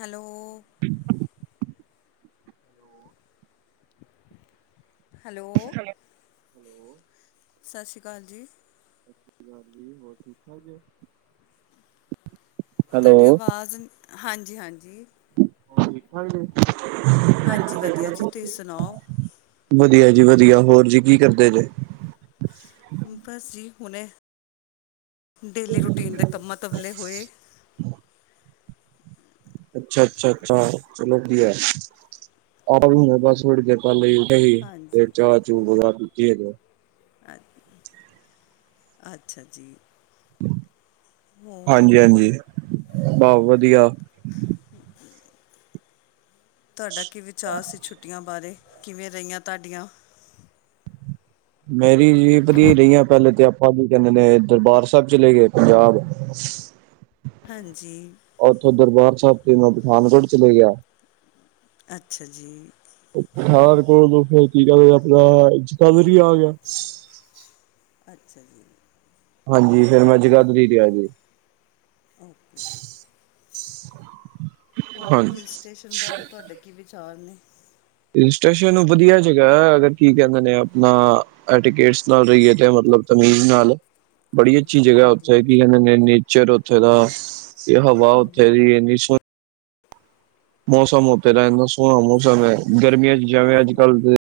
Hello hello hello ਸਤਿ ਸ਼੍ਰੀ ਅਕਾਲ ਜੀ। ਸਤਿ ਸ਼੍ਰੀ ਅਕਾਲ ਜੀ ਹੋਰ ਠੀਕ ਠਾਕ ਜੇ ਤੁਹਾਡੀ ਆਵਾਜ਼ ਹਾਂਜੀ-ਹਾਂਜੀ। ਹਾਂਜੀ ਵਧੀਆ ਜੀ ਤੁਸੀਂ ਸੁਣਾਓ [inaudible] ਵਧੀਆ ਜੀ ਵਧੀਆ ਹੋਰ ਜੀ ਕੀ ਕਰਦੇ ਜੇ ਬਸ ਜੀ ਹੁਣੇ ਡੇਲੀ ਰੂਟੀਨ ਦੇ ਕੰਮਾਂ ਤੋਂ ਵਿਹਲੇ ਹੋਏ। ਅੱਛਾ-ਅੱਛਾ-ਅੱਛਾ ਚਲੋ ਵਧੀਆ ਆਟੋ ਲੈਨੇ ਆ ਬਸ ਥੋੜੀ 'ਚ ਪਾਰਲੇ ਜੀ ਹੈਗੀ ਹੀ ਤੇੇ ਹਾਂਜੀ ਚਾਹ ਚੂ ਪੀਤੀ ਹੈਗਾ। ਹਾਂਜੀ ਅੱਛਾ ਜੀ। ਹੋਰ ਹਾਂਜੀ-ਹਾਂਜੀ ਬੋ ਵਧੀਆ [inaudible] ਤੁਹਾਡਾ ਕੀ ਵਿਚਾਰ ਸੀ ਛੁੱਟੀਆਂ ਬਾਰੇ ਕਿਵੇਂ ਰਈਆਂ ਤੁਹਾਡੀਆਂ ਮੇਰੀ ਜੀ ਵਧੀਆ ਰਈਆਂ। ਪੈਲੇ ਤੇ ਆਪਾਂ ਜੀ ਕੈਂਦੇ ਨੇ ਦਰਬਾਰ ਸਾਹਿਬ ਚਲੇ ਗਏ ਪੰਜਾਬ ਹਾਂਜੀ ਉੱਥੋਂ ਦਰਬਾਰ ਸਾਹਿਬ ਤੇ ਮੈਂ ਪਠਾਨਕੋਟ ਚਲੇ ਗਿਆ। ਅੱਛਾ ਜੀ। ਪਠਾਨਕੋਟ ਕੋਈ ਤੀਜਾ ਆਪਣਾ ਇਸਟਾ ਵੈਰੀ ਆ ਗਿਆ ਅੱਛਾ ਜੀ ਹਾਂਜੀ ਫਿਰ ਮੈਂ ਜਗਾਧਰੀ ਤੇ ਆਜੋ ਹੋਰ ਫਿਰ ਹਾਂਜੀ ਹਿਲ ਸਟੇਸ਼ਨ ਬਾਰੇ ਤੁਹਾਡੇ ਕੀ ਵਿਚਾਰ ਨੇ ਹਿਲ ਸਟੇਸ਼ਨ ਵਧੀਆ ਜਗਾ ਅਗਰ ਕੀ ਕਹਿੰਦੇ ਨੇ ਆਪਣਾ ਐ ਟਿਕੇਟਸ ਨਾ ਰਈਏ ਤੇ ਮਤਲਬ ਤਮੀਜ਼ ਨਾਲ ਬੜੀ ਅੱਛੀ ਜਗ੍ਹਾ ਹਾਂਜੀ ਉੱਥੇ ਕੀ ਕਹਿੰਦੇ ਨੇਚਰ ਉੱਥੇ ਦਾ ਇਹ ਹਵਾ ਉੱਥੇ ਦੀ ਇੰਨੀ ਸੋਹਣੀ ਮੌਸਮ ਉਥੇ ਦਾ ਇੰਨਾ ਸੋਹਣਾ ਮੌਸਮ ਹੈ ਗਰਮੀਆਂ ਚ ਜਿਵੇਂ ਅੱਜ ਹਾਂਜੀ ਕੱਲ੍ਹ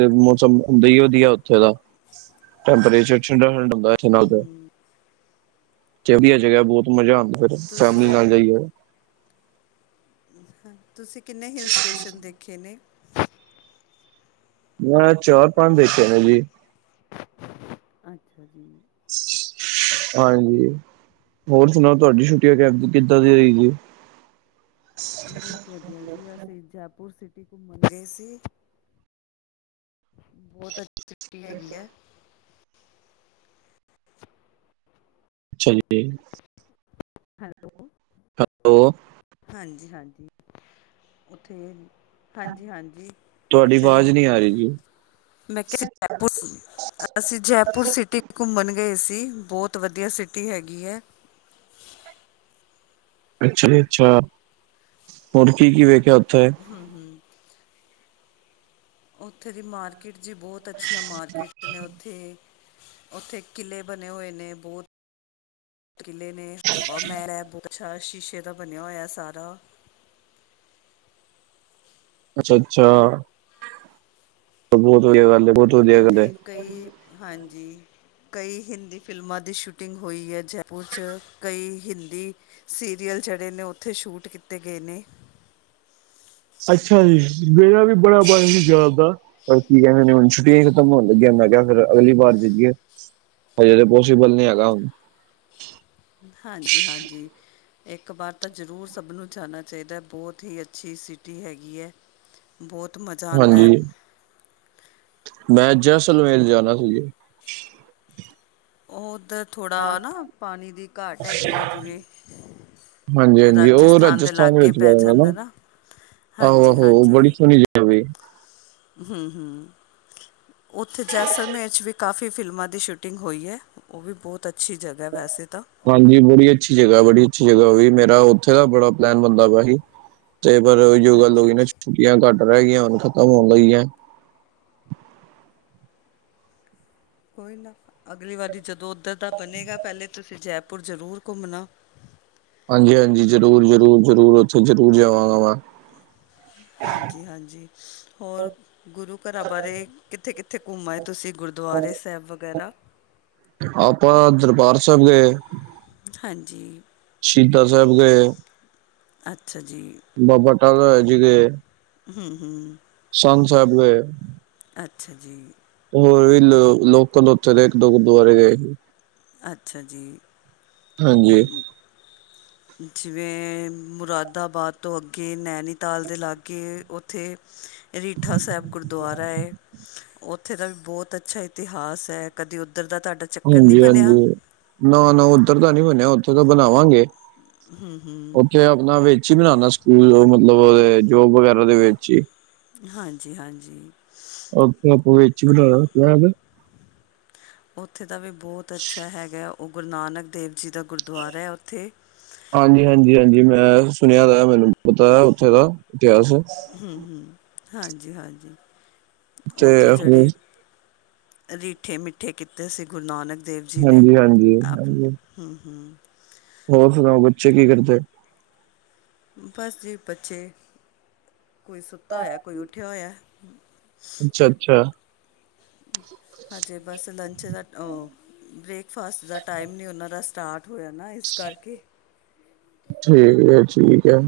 ਤੇ ਮੌਸਮ ਹੁੰਦਾ ਹੀ ਵਧੀਆ ਉੱਥੇ ਦਾ ਟੈਂਪਰੇਚਰ ਠੰਡਾ ਠੰਡਾ ਹੁੰਦਾ ਇਥੇ ਨਾਲੋ ਤੇ ਵਧੀਆ ਜਗ੍ਹਾ ਬਹੁਤ ਮਜ਼ਾ ਆਉਂਦਾ ਫਿਰ ਤੁਸੀਂ ਫੈਮਲੀ ਨਾਲ ਜਾਈਏ ਹਾਂ ਤੁਸੀਂ ਕਿੰਨੇ ਹਿੱਲ ਸਟੇਸ਼ਨ ਦੇਖੇ ਨੇ? ਮੈਂ ਚਾਰ ਪੰਜ ਦੇਖੇ ਨੇ ਜੀ। ਅੱਛਾ ਜੀ। ਹਾਂਜੀ। ਹੋਰ ਸੁਣਾਓ ਤੁਆਡੀ ਛੁੱਟੀਆਂ ਕੇਦ ਕਿੱਦਾਂ ਦੀਆ ਗਇਆ? ਬੋਤ ਵਧੀਆ ਜੀ। ਅਸੀ ਜੈਪੁਰ ਸਿਟੀ ਘੁੰਮਣ ਗਏ ਸੀ। ਬੋਤ ਅੱਛੀ ਸਿਟੀ ਹੈਗੀ ਐ। ਅੱਛਾ ਜੀ। ਹੈਲ ਓ। ਹੈਲੋ। ਹਾਂਜੀ-ਹਾਂਜੀ। ਓਥੇ ਹਾਂਜੀ-ਹਾਂਜੀ। ਤੁਹਾਡੀ ਓਥੇ ਦੀ ਆਵਾਜ਼ ਨਹੀਂ ਆ ਰਹੀ ਜੀ ਮੈਂ ਕਿਆ ਜੈਪੁਰ ਸੀ। ਅਸੀਂ ਜੈਪੁਰ ਸਿਟੀ [unintelligible] ਘੁੰਮਣ ਗਏ ਸੀ। ਬੋਤ ਵਧੀਆ ਸਿਟੀ ਹੈਗੀ ਐ। ਅੱਛਾ ਜੀ ਅੱਛਾ। ਹੋਰ ਕੀ-ਕੀ ਵੇਖਿਆ ਓਥੇ? ਹਮ-ਹਮ। ਓਥੇ ਦੀ ਮਾਰਕੀਟ ਚ ਬੋਤ ਅੱਛੀਆਂ ਮਾਰਕੀਟ ਨੇ ਓਥੇ। ਓਥੇ ਕਿਲ੍ਹੇ ਬਣੇ ਹੋਏ ਨੇ ਬੋਤ ਕਿਲ੍ਹੇ ਨੇ ਹਵਾ ਮੈਲ ਐ ਬੋਤ ਛਾ ਸ਼ੀਸ਼ੇ ਦਾ ਬਣਿਆ ਹੋਇਆ ਸਾਰਾ। ਅੱਛਾ-ਅੱਛਾ। ਬੋਤ ਵਧੀਆ ਗੱਲ ਏ ਬੋਤ ਉੱਥੇ ਕਈ ਹਾਂਜੀ ਕਈ ਹਿੰਦੀ ਫਿਲਮਾਂ ਦੀ ਸ਼ੂਟਿੰਗ ਹੋਈ ਐ। ਜੈਪੁਰ ਚ ਕਈ ਹਿੰਦੀ ਸੀਰੀਅਲ ਜੇੜੇ ਨੇ ਉੱਥੇ ਸ਼ੂਟ ਕੀਤੇ ਗਏ ਨੇ। ਅੱਛਾ ਜੀ। ਮੇਰਾ ਵੀ ਬੜਾ ਮਨ ਹੀ ਜਾਨ ਦਾ ਪਰ ਕੀ ਕਹਿੰਦੇ ਨੇ ਹੁਣ ਛੁੱਟੀਆਂ ਈ ਖ ਤਮ ਹੋਣ ਲਗਿਆ। ਮੈਂ ਕਿਆ ਫੇਰ ਅਗਲੀ ਵਾਰ ਜਈਐ। ਹਜ਼ੇ ਤੇ ਪੋਸੀਬਲ ਨੀ ਹੈਗਾ ਹੁਣ। ਹਾਂਜੀ-ਹਾਂਜੀ। ਏਕ ਬਾਰ ਤਾ ਜ਼ਰੂਰ ਸਭ ਨੂੰ ਜਾਣਾ ਚਾਈਦੈ ਬੋਤ ਹੀ ਅੱਛੀ ਸਿਟੀ ਹੈਗੀ ਐ। ਬੋਤ ਮਜ਼ ਹਾਂਜੀ। ਮੈਂ ਜੈਸਲਮੇਰ ਜਾਣਾ ਸੀ ਜੇ। ਉਹ ਓਧਰ ਥੋੜਾ ਨਾ ਪਾਣੀ ਦੀ ਘਾਟ ਹੈਗੀ ਐ ਜਿਵੇਂ। ਹਾਂਜੀ-ਹਾਂਜੀ ਓ ਰਾਜਸਥਾਨ ਵਿੱਚ ਪੈ ਜਾਂਦਾ ਨਾ। ਹਾਂਜੀ ਆਹੋ-ਆਹੋ ਬੜੀ ਸੋਨੀ ਜਗਾ ਵੇ। ਹਮ-ਹਮ। ਉੱਥੇ ਜੈਸਲਮੇਰ ਚ ਵੀ ਕਾਫੀ ਫਿਲਮਾਂ ਦੀ ਸ਼ੂਟਿੰਗ ਹੋਈ ਐ। ਓ ਵੀ ਬੋਤ ਅੱਛੀ ਜਗ੍ਹਾ ਵੈਸੇ ਤਾ। ਹਾਂਜੀ ਬੜੀ ਅੱਛੀ ਜਗਾ- ਬੜੀ ਅੱਛੀ ਜਗਾ ਓਵੀ ਮੇਰਾ ਉੱਥੇ ਦਾ ਬੜਾ ਪਲੈਨ ਬੰਦਾ ਪਿਆ ਹੀ। ਤੇ ਪਰ ਓਇਓ ਗੱਲ ਹੋ ਅੱਛਾ ਗੀ ਨਾ ਅੱਛਾ ਛੁੱਟੀਆਂ ਘੱਟ ਰੇਹ ਗਈਆਂ ਹੁਣ ਖ਼ਤਮ ਹੋਣ ਲਗੀਐ। ਕੋਈ ਨਾ ਅਗਲੀ ਵਾਰੀ ਜਦੋਂ ਉੱਧਰ ਦਾ ਬਣੇਗਾ ਪੈਲੇ ਤੁਸੀਂ ਜੈਪੁਰ ਜ਼ਰੂਰ ਘੁੰਮਣਾ। ਹਾਂਜੀ-ਹਾਂਜੀ ਜ਼ਰੂਰ-ਜ਼ਰੂਰ, ਜ਼ਰੂਰ ਉੱਥੇ ਜ਼ਰੂਰ ਜਾਵਾਂਗਾ ਮੈਂ। ਹਾਂਜੀ-ਹਾਂਜੀ ਹੋਰ ਗੁਰੂ ਘਰਾਂ ਬਾਰੇ ਕਿੱਥੇ-ਕਿੱਥੇ ਘੁੰਮ ਆਏ ਤੁਸੀ ਗੁਰਦੁਆਰੇ ਸੈਬ ਵਗੈਰਾ? ਆਪਾਂ ਦਰਬਾਰ ਸੈਬ ਗਏ। ਹਾਂਜੀ। ਸ਼ੀਧਾ ਸੈਬ ਗਏ। ਅੱਛਾ ਜੀ, ਬਾਬਾ ਟਾਲਾ ਹੈ ਹੂੰ-ਹੂੰ। ਸਨ ਸੈਬ ਗਏ। ਅੱਛਾ ਜੀ। ਹੋਰ ਵੀ ਲ ਲੋਕਲ ਉੱਥੇ ਦੇ ਏਕ ਦੋ ਗੁਰਦੁਆਰੇ ਗਏ ਹੀ। ਅੱਛਾ ਜੀ। ਹਾਂਜੀ ਮ ਜਿਵੇਂ ਮੁਰਾਦਾਬਾਦ ਤੋਂ ਅੱਗੇ ਨੈਨੀਤਾਲ ਦੇ ਲਾਗੇ ਉੱਥੇ ਰੀਠਾ ਸੈਬ ਗੁਰਦੁਆਰਾ ਏ। ਉੱਥ ਥੇ ਦਾ ਵੀ ਬਹੁਤ ਅੱਛਾ ਇਤਿਹਾਸ ਐ। ਕਦੇ ਉੱਧਰ ਦਾ ਤਾਡਾ ਹਾਂਜੀ- ਹਾਂਜੀ ਨਾ- ਨਾ ਉੱਧਰ ਤਾਂ ਨਹੀਂ ਬਣਿਆ, ਉੱਥਰ ਤਾਂ ਬਣਾਵਾਂਗੇ। ਉੱਥੇ ਆਪਣਾ ਵਿੱਚ ਹੀ ਬਣਾਣਾ, ਸਕੂਲ ਮਤਲਬ ਜੋਬ ਵਗੈਰਾ ਦੇ ਵਿੱਚ ਹੀ। ਹਾਂਜੀ- ਹਾਂਜੀ। ਔਥੇ ਅਪਣੇ ਇਚ [unintelligible] ਵੀ ਨ ਕਿ ਇਹਵੇ ਉੱਥੇ ਦਾ ਵੀ ਬਹੁਤ ਅੱਛਾ ਹੈਗਾ ਉਹ ਗੁਰੂ ਨਾਨਕ ਦੇਵ ਜੀ ਦਾ, ਗੁਰਦੁਆਰਾ ਹੈ ਉੱਥੇ। ਹਾਂਜੀ- ਹਾਂਜੀ, ਹਾਂਜੀ ਮੈਂ ਸੁਣਿਆ ਵਾ ਮੈਨੂੰ ਪਤਾ ਉੱਥੇ ਦਾ ਇਤਿਹਾਸ ਹੂੰ-ਹੂੰ, ਹਾਂਜੀ- ਹਾਂਜੀ ਤੇ ਉੱਥੇ ਹੋਰ ਜਿਹੜੇ ਰੀਠੇ ਮਿੱਠੇ ਕੀਤੇ ਸੀ ਗੁਰੂ ਨਾਨਕ ਦੇਵ ਜੀ ਨੇ, ਹਾਂਜੀ ਹਾਂਜੀ ਆਪ ਹਾਂਜੀ ਹੂੰ-ਹੂੰ, ਹੋਰ ਸੁਣਾਓ ਬੱਚੇ ਕੀ ਕਰਦੇ? ਬਸ ਜੀ ਬੱਚੇ ਕੋਈ ਸੁੱਤਾ ਹੋਇਆ, ਕੋਈ ਉੱਠਿਆ ਹੋਇਆ। ਅੱਛਾ-ਅੱਛਾ। ਹੂੰ। ਹਜੇ ਬਸ ਲੰਚ ਦਾ ਓਹ ਬ੍ਰੇਕਫਾਸਟ ਦਾ ਟਾਈਮ ਨਹੀਂ ਉਹਨਾਂ ਦਾ ਸਟਾਰਟ ਹੋਇਆ ਨਾ ਇਸ ਕਰਕੇ। ਠੀਕ ਹੈ- ਠੀਕ ਹੈ।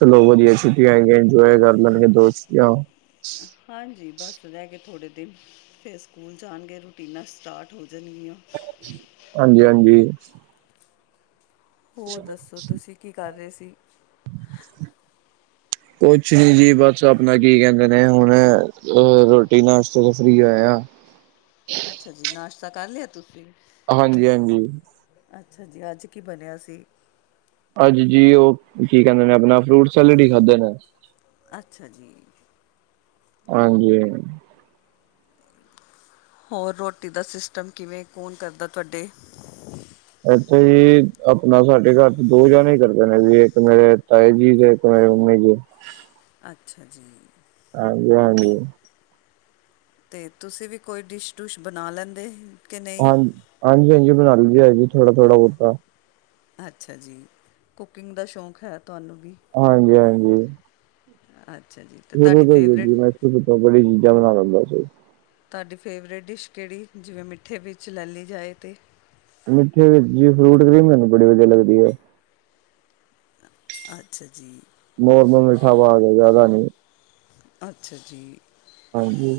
ਚਲੋ ਵਧੀਆ ਹੈ ਛੁੱਟੀਆਂ ਹੈਗੀਆਂ ਇੰਜੋਏ ਕਰ ਲੈਣਗੇ ਦੋਸਤੀਆ। ਹਾਂਜੀ ਬਸ ਰਹਿ ਗ ਥੋੜੇ ਦਿਨ। ਫੇਰ ਸਕੂਲ ਜਾਣਗੇ ਰੂਟੀਨਾਂ ਸਟਾਰਟ ਹੋ ਜਾਣਗੀਆਂ। ਹਾਂਜੀ- ਹਾਂਜੀ, ਹੋਰ ਦੱਸੋ ਤੁਸੀਂ ਕੀ ਕਰ ਰਹੇ ਸੀ? ਕੁਛ ਨੀ ਜੀ ਬਸ ਆਪਣਾ ਕੀ ਕਹਿੰਦੇ ਨੇ ਹੁਣ ਅ ਰੋਟੀ ਨਾਸ਼ ਤੋਂ ਫਰੀ ਹੋਇਆ। ਅੱਛਾ ਜੀ ਨਾਸ਼ਤਾ ਕਰ ਲਿਆ ਤੁਸੀਂ? ਹਾਂਜੀ- ਹਾਂਜੀ। ਅੱਛਾ ਜੀ ਅੱਜ ਕੀ ਬਣਿਆ ਸੀ? ਅੱਜ ਜੀ ਉਹ ਕੀ ਕਹਿੰਦੇ ਨੇ ਆਪਣਾ ਫਰੂਟ ਸੈਲਡ ਹੀ ਖਾਧਦੇ ਨੇ। ਅੱਛਾ ਜੀ। ਹਾਂਜੀ, ਹੋਰ ਰੋਟੀ ਦਾ ਸਿਸਟਮ ਕਿਵੇਂ ਕੌਨ ਕਰਦਾ ਤੁਆਡੇ ਏਥੇ ਜੀ ਆਪਨਾ ਸਾਡੇ ਘਰ ਚ ਦੋ ਜਨੇ ਈ ਕਰਦੇ ਨੇ ਜੀ ਇੱਕ ਮੇਰੇ ਤਾਏ ਜੀ ਦੇ [inaudible] ਅੱਛਾ ਜੀ। ਹਾਂਜੀ-ਹਾਂਜੀ, ਤੇ ਤੁਸੀਂ ਵੀ ਕੋਈ ਡਿਸ਼ ਡੁਸ਼ ਬਨਾ ਲੈਂਦੇ। ਕਿ ਨਹੀਂ ਹਾਂਜੀ-ਹਾਂਜੀ-ਹਾਂਜੀ ਬਨਾ ਲਈਦੀ ਜੀ ਥੋੜਾ-ਥੋੜ੍ਹਾ ਬੋਤਾ ਅੱਛਾ ਜੀ ਕੁਕਿੰਗ ਦਾ ਸ਼ੌਂਕ ਹੈ ਤੁਹਾਨੂੰ ਵੀ। ਹਾਂਜੀ-ਹਾਂਜੀ। ਅੱਛਾ ਜੀ, ਤੇ ਤਾਡੀ ਫੇਵਰੇਟ ਕੜੀ ਚਾਵਲ ਏ ਚੀਜ਼ਾਂ ਬਨਾ ਲੈਂਦਾ ਸੀ। ਤਾਡੀ ਫੇਵਰੇਟ ਡਿਸ਼ ਕੇੜੀ ਜਿਵੇਂ ਮਿੱਠੇ ਵਿੱਚ ਲੈ ਲਈ ਜਾਏ ਤੇ ਮਿੱਠੇ ਵਿੱਚ ਜੀ ਫਰੂਟ ਕਰੀ ਮੈਨੂੰ ਬੜੀ ਵਦੀਆ ਲੱਗਦੀ ਐ। ਅੱਛਾ ਜੀ। ਨੋਰਮਲ ਮਿੱਠਾ ਪਾ ਕੇ ਜ਼ਾਦਾ ਨੀ ਅੱਛਾ ਜੀ, ਹਾਂਜੀ।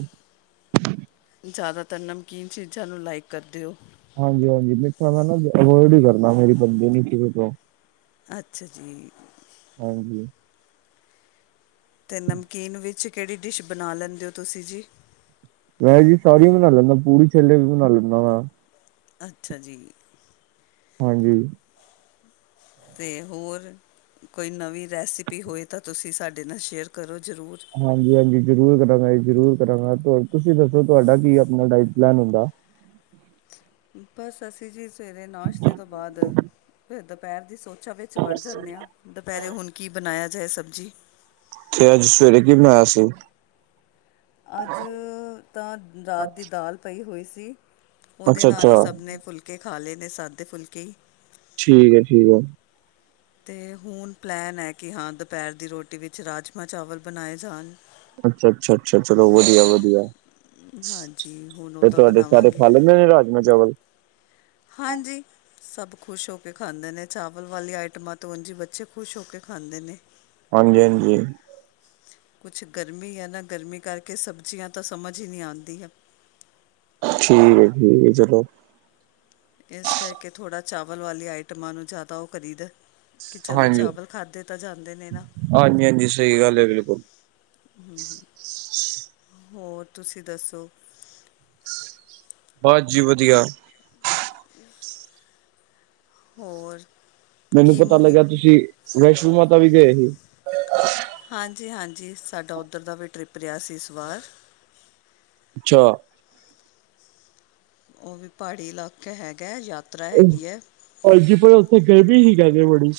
ਜ਼ਾਦਾਤਰ ਨਮਕੀਨ ਚੀਜ਼ਾਂ ਨੂੰ ਲਾਈਕ ਕਰਦੇ ਓਂ। ਹਾਂਜੀ-ਹਾਂਜੀ ਮਿੱਠਾ ਮੈਂ ਨਾ ਅਵੋਇਡ ਈ ਕਰਨਾ ਮੇਰੀ ਬਨਦੀ ਨੀ ਕਿਵੇ ਕਿਓਂ ਅੱਛਾ ਜੀ, ਹਾਂਜੀ, ਤੇ ਨਮਕੀਨ ਵਿੱਚ ਕੇੜੀ ਡਿਸ਼ ਬਣਾ ਲੈਂਦੇ ਓਂ ਤੁਸੀਂ ਜੀ। ਮੈਂ ਜੀ ਸਾਰੀਆਂ ਬਨਾ ਲੈਂਨਾ ਪੂੜੀ ਛੋਲੇ ਵੀ ਬਨਾ ਲੈਂਨਾ ਮੈਂ। ਅੱਛਾ ਜੀ। ਹਾਂਜੀ। ਤੇ ਹੋਰ ਕੋਈ ਨਵੀਂ ਰੈਸਪੀ ਹੋਏ ਤਾਂ ਤੁਸੀਂ ਸਾਡੇ ਨਾਲ ਸ਼ੇਅਰ ਕਰੋ ਜ਼ਰੂਰ। ਹਾਂਜੀ-ਹਾਂਜੀ ਜ਼ਰੂਰ ਕਰਾਂਗਾ ਜੀ ਜ਼ਰੂਰ ਕਰਾਂਗਾ ਤੁਸੀਂ ਦੱਸੋ ਤੁਆਡਾ ਕੀ ਆਪਨਾ ਡਾਇਟ ਪਲੈਨ ਹੁੰਦਾ। ਬਸ ਅਸੀਂ ਜੀ ਸਵੇਰੇ ਨਾਸ਼ਤੇ ਤੋਂ ਬਾਦ ਫਿਰ ਦੁਪੈਰ ਦੀ ਸੋਚਾਂ ਵਿੱਚ ਵੜ ਜਾਂਦੇ ਆਂ ਦੁਪੈਰੇ ਹੁਨ ਕੀ ਬਨਏਆ ਜਾਏ ਸਬਜ਼ੀ। ਤੇ ਅੱਜ ਸਵੇਰੇ ਕੀ ਬਨਾਏਆ ਸੀ। ਅੱਜ ਤਾਂ ਰਾਤ ਦੀ ਦਾਲ ਪਈ ਹੋਈ ਸੀ। ਓਦੇ ਨਾਲ ਈ ਅੱਛਾ-ਅੱਛਾ ਸਭ ਨੇ ਫੁਲਕੇ ਖਾ ਲਏ ਨੇ ਸਾਦੇ ਫੁਲਕੇ ਈ। ਠੀਕ ਐ-ਠੀਕ ਐ। ਤੇ ਹੁਨ ਪਲੈਨ ਐ ਕੇ ਹਾਂ ਦੁਪੈਰ ਦੀ ਰੋਟੀ ਵਿੱਚ ਰਾਜਮਾਂਹ ਚਾਵਲ ਬਨਾਏ ਜਾਨ। ਅੱਛਾ-ਅੱਛਾ-ਅੱਛਾ ਚਲੋ ਵਦੀਆ-ਵਦੀਆ। ਹਾਂਜੀ ਹੁਣ ਉਹ ਤੇ ਤਾਂ ਤੁਆਡੇ ਘਰ ਬਣਾਵਾਂਗੇ ਖਾ ਲੈਂਦੇ ਨੇ ਰਾਜਮਾਂਹ ਚਾਵਲ। ਹਾਂਜੀ। ਸਬ ਖੁਸ਼ ਹੋ ਕੇ ਖਾਂਦੇ ਨੇ ਚਾਵਲ ਵਾਲੀ ਆਈਟਮਾਂ ਤਾਂ ਉਂਝ ਈ ਬੱਚੇ ਖੁਸ਼ ਹੋ ਕੇ ਖਾਂਦੇ ਨੇ। ਹਾਂਜੀ-ਹਾਂਜੀ। ਕੁਛ ਗਰਮੀਂ ਐ ਨਾ ਗਰਮੀਂ ਕਰਕੇ ਸਬਜ਼ੀਆਂ ਤਾਂ ਸਮਝ ਈ ਨੀ ਆਂਦੀਆਂ। ਠੀਕ ਐ-ਠੀਕ ਐ ਚਲੋ। ਇਸ ਕਰਕੇ ਥੋੜ੍ਹਾ ਚਾਵਲ ਵਾਲੀ ਆਈਟਮਾਂ ਨੂੰ ਜ਼ਾਦਾ ਓ ਕਰੀਦਾ। ਕੇ ਚਲੋ ਹਾਂਜੀ। ਚਾਵਲ ਖਾਧੇ ਤਾਂ ਜਾਂਦੇ ਨੇ ਨਾ। ਹਾਂਜੀ ਹਾਂਜੀ ਸਹੀ ਗੱਲ ਹੈ ਬਿਲਕੁਲ ਹੂੰ-ਹੂੰ, ਹੋਰ ਤੁਸੀਂ ਦੱਸੋ ਬਸ ਜੀ ਵਧੀਆ [unintelligible] ਹੋਰ ਮੈਨੂੰ ਕੀ ਪਤਾ ਮੁਹਿੰਮ ਲੱਗਿਆ ਤੁਸੀਂ ਵੈਸ਼ਨੋ ਮਾਤਾ ਵੀ ਗਏ ਸੀ ਹਾਂਜੀ ਹਾਂਜੀ ਸਾਡਾ ਉੱਧਰ ਦਾ ਵੀ ਟ੍ਰਿਪ ਰਿਹਾ ਸੀ ਇਸ ਵਾਰ ਅੱਛਾ ਉਹ ਵੀ ਪਹਾੜੀ ਇਲਾਕੇ ਹੈਗਾ ਯਾ ਭੈਣਜੀ ਪਰ ਉੱਥੇ ਗਰਮੀਂ ਸੀ ਜ਼ਿਆਦਾ ਬੜੀ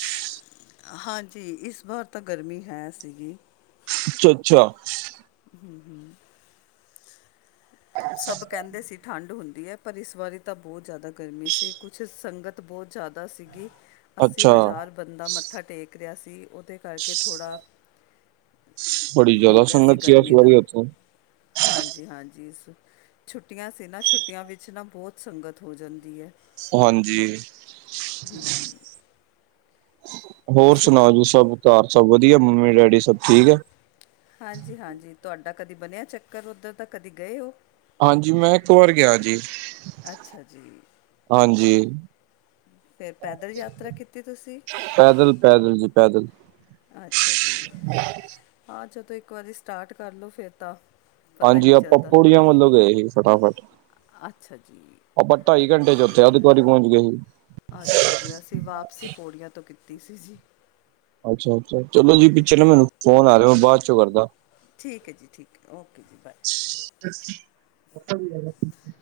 ਹਾਂਜੀ ਇਸ ਵਾਰ ਤਾਂ ਗਰਮੀਂ ਹੈ ਸੀਗੀ ਅੱਛਾ ਅੱਛਾ [unintelligible] ਸਬ ਕਹਿੰਦੇ ਸੀ ਠੰਡ ਹੁੰਦੀ ਹੈ ਪਰ ਇਸ ਵਾਰੀ ਤਾਂ ਬਹੁਤ ਜ਼ਿਆਦਾ ਗਰਮੀ ਸੀ ਕੁਛ ਸੰਗਤ ਬਹੁਤ ਜ਼ਿਆਦਾ ਸੀਗੀ ਅੱਸੀ ਅੱਛਾ ਹਜ਼ਾਰ ਬੰਦਾ ਮੱਥਾ ਟੇਕ ਰਿਹਾ ਸੀ ਉਹ ਤੇ ਕਰਕੇ ਥੋੜ੍ਹਾ ਬੜੀ ਹੋ ਜ਼ਿਆਦਾ ਗਿਆ ਸੀ ਸੰਗਤ ਇਸ ਗਰਮੀਂ ਦਾ ਵਾਰੀ ਉੱਥੇ ਹਾਂਜੀ ਹਾਂਜੀ ਇਸ ਛੁੱਟੀਆਂ ਸੀ ਨਾ ਛੁੱਟੀਆਂ ਵਿੱਚ ਨਾ ਬਹੁਤ ਸੰਗਤ ਹੋ ਜਾਂਦੀ ਹੈ ਹਾਂਜੀ ਹੋਰ ਤੁਸੀਂ ਸੁਣਾਓ ਕ ਜੀ ਸਭ ਘਰ ਸਭ ਵਧੀਆ ਮੰਮੀ ਡੈਡੀ ਸਭ ਠੀਕ ਆ ਹਾਂਜੀ ਹਾਂਜੀ ਤੁਹਾਡਾ ਕਦੀ ਬਣਿਆ ਚੱਕਰ ਉੱਧਰ ਤਾਂ ਕਦੇ ਗਏ ਹੋ ਹਾਂਜੀ ਮੈਂ ਇੱਕ ਵਾਰ ਗਿਆ ਜੀ ਅੱਛਾ ਜੀ ਹਾਂਜੀ ਫਿਰ ਪੈਦਲ ਯਾਤਰਾ ਕੀਤੀ ਤੁਸੀਂ ਪੈਦਲ ਪੈਦਲ ਜੀ ਪੈਦਲ ਅੱਛਾ ਜੀ [unintelligible] ਹਾਂ ਜਦੋਂ ਇੱਕ ਵਾਰੀ ਸਟਾਰਟ ਕਰ ਲਉ ਫਿਰ ਤਾਂ ਪਤਾ ਹੀ ਹਾਂਜੀ ਨਹੀਂ ਆਪਾਂ ਚੱਲਦਾ ਪੌੜੀਆਂ ਵੱਲੋਂ ਗਏ ਸੀ ਫਟਾਫਟ ਅੱਛਾ ਜੀ ਆਪਾਂ ਢਾਈ ਘੰਟੇ ਚ ਚਲ ਏਕ ਵਰੀ ਪਹੁੰਚ ਗਏ ਅੱਛਾ ਜੀ, ਅਸੀਂ ਵਾਪਸੀ ਪੌੜੀਆਂ ਤੋਂ ਕੀਤੀ ਸੀ ਜੀ ਅੱਛਾ ਅੱਛਾ ਚਲੋ ਜੀ ਪਿੱਛੇ ਨਾ ਮੈਨੂੰ, ਫੋਨ ਆ ਰਿਹਾ ਬਾਅਦ ਚੋਂ ਕਰਦਾ ਠੀਕ ਹੈ ਜੀ, ਠੀਕ ਹੈ ਓਕੇ ਜੀ ਬਾਏ [unintelligible]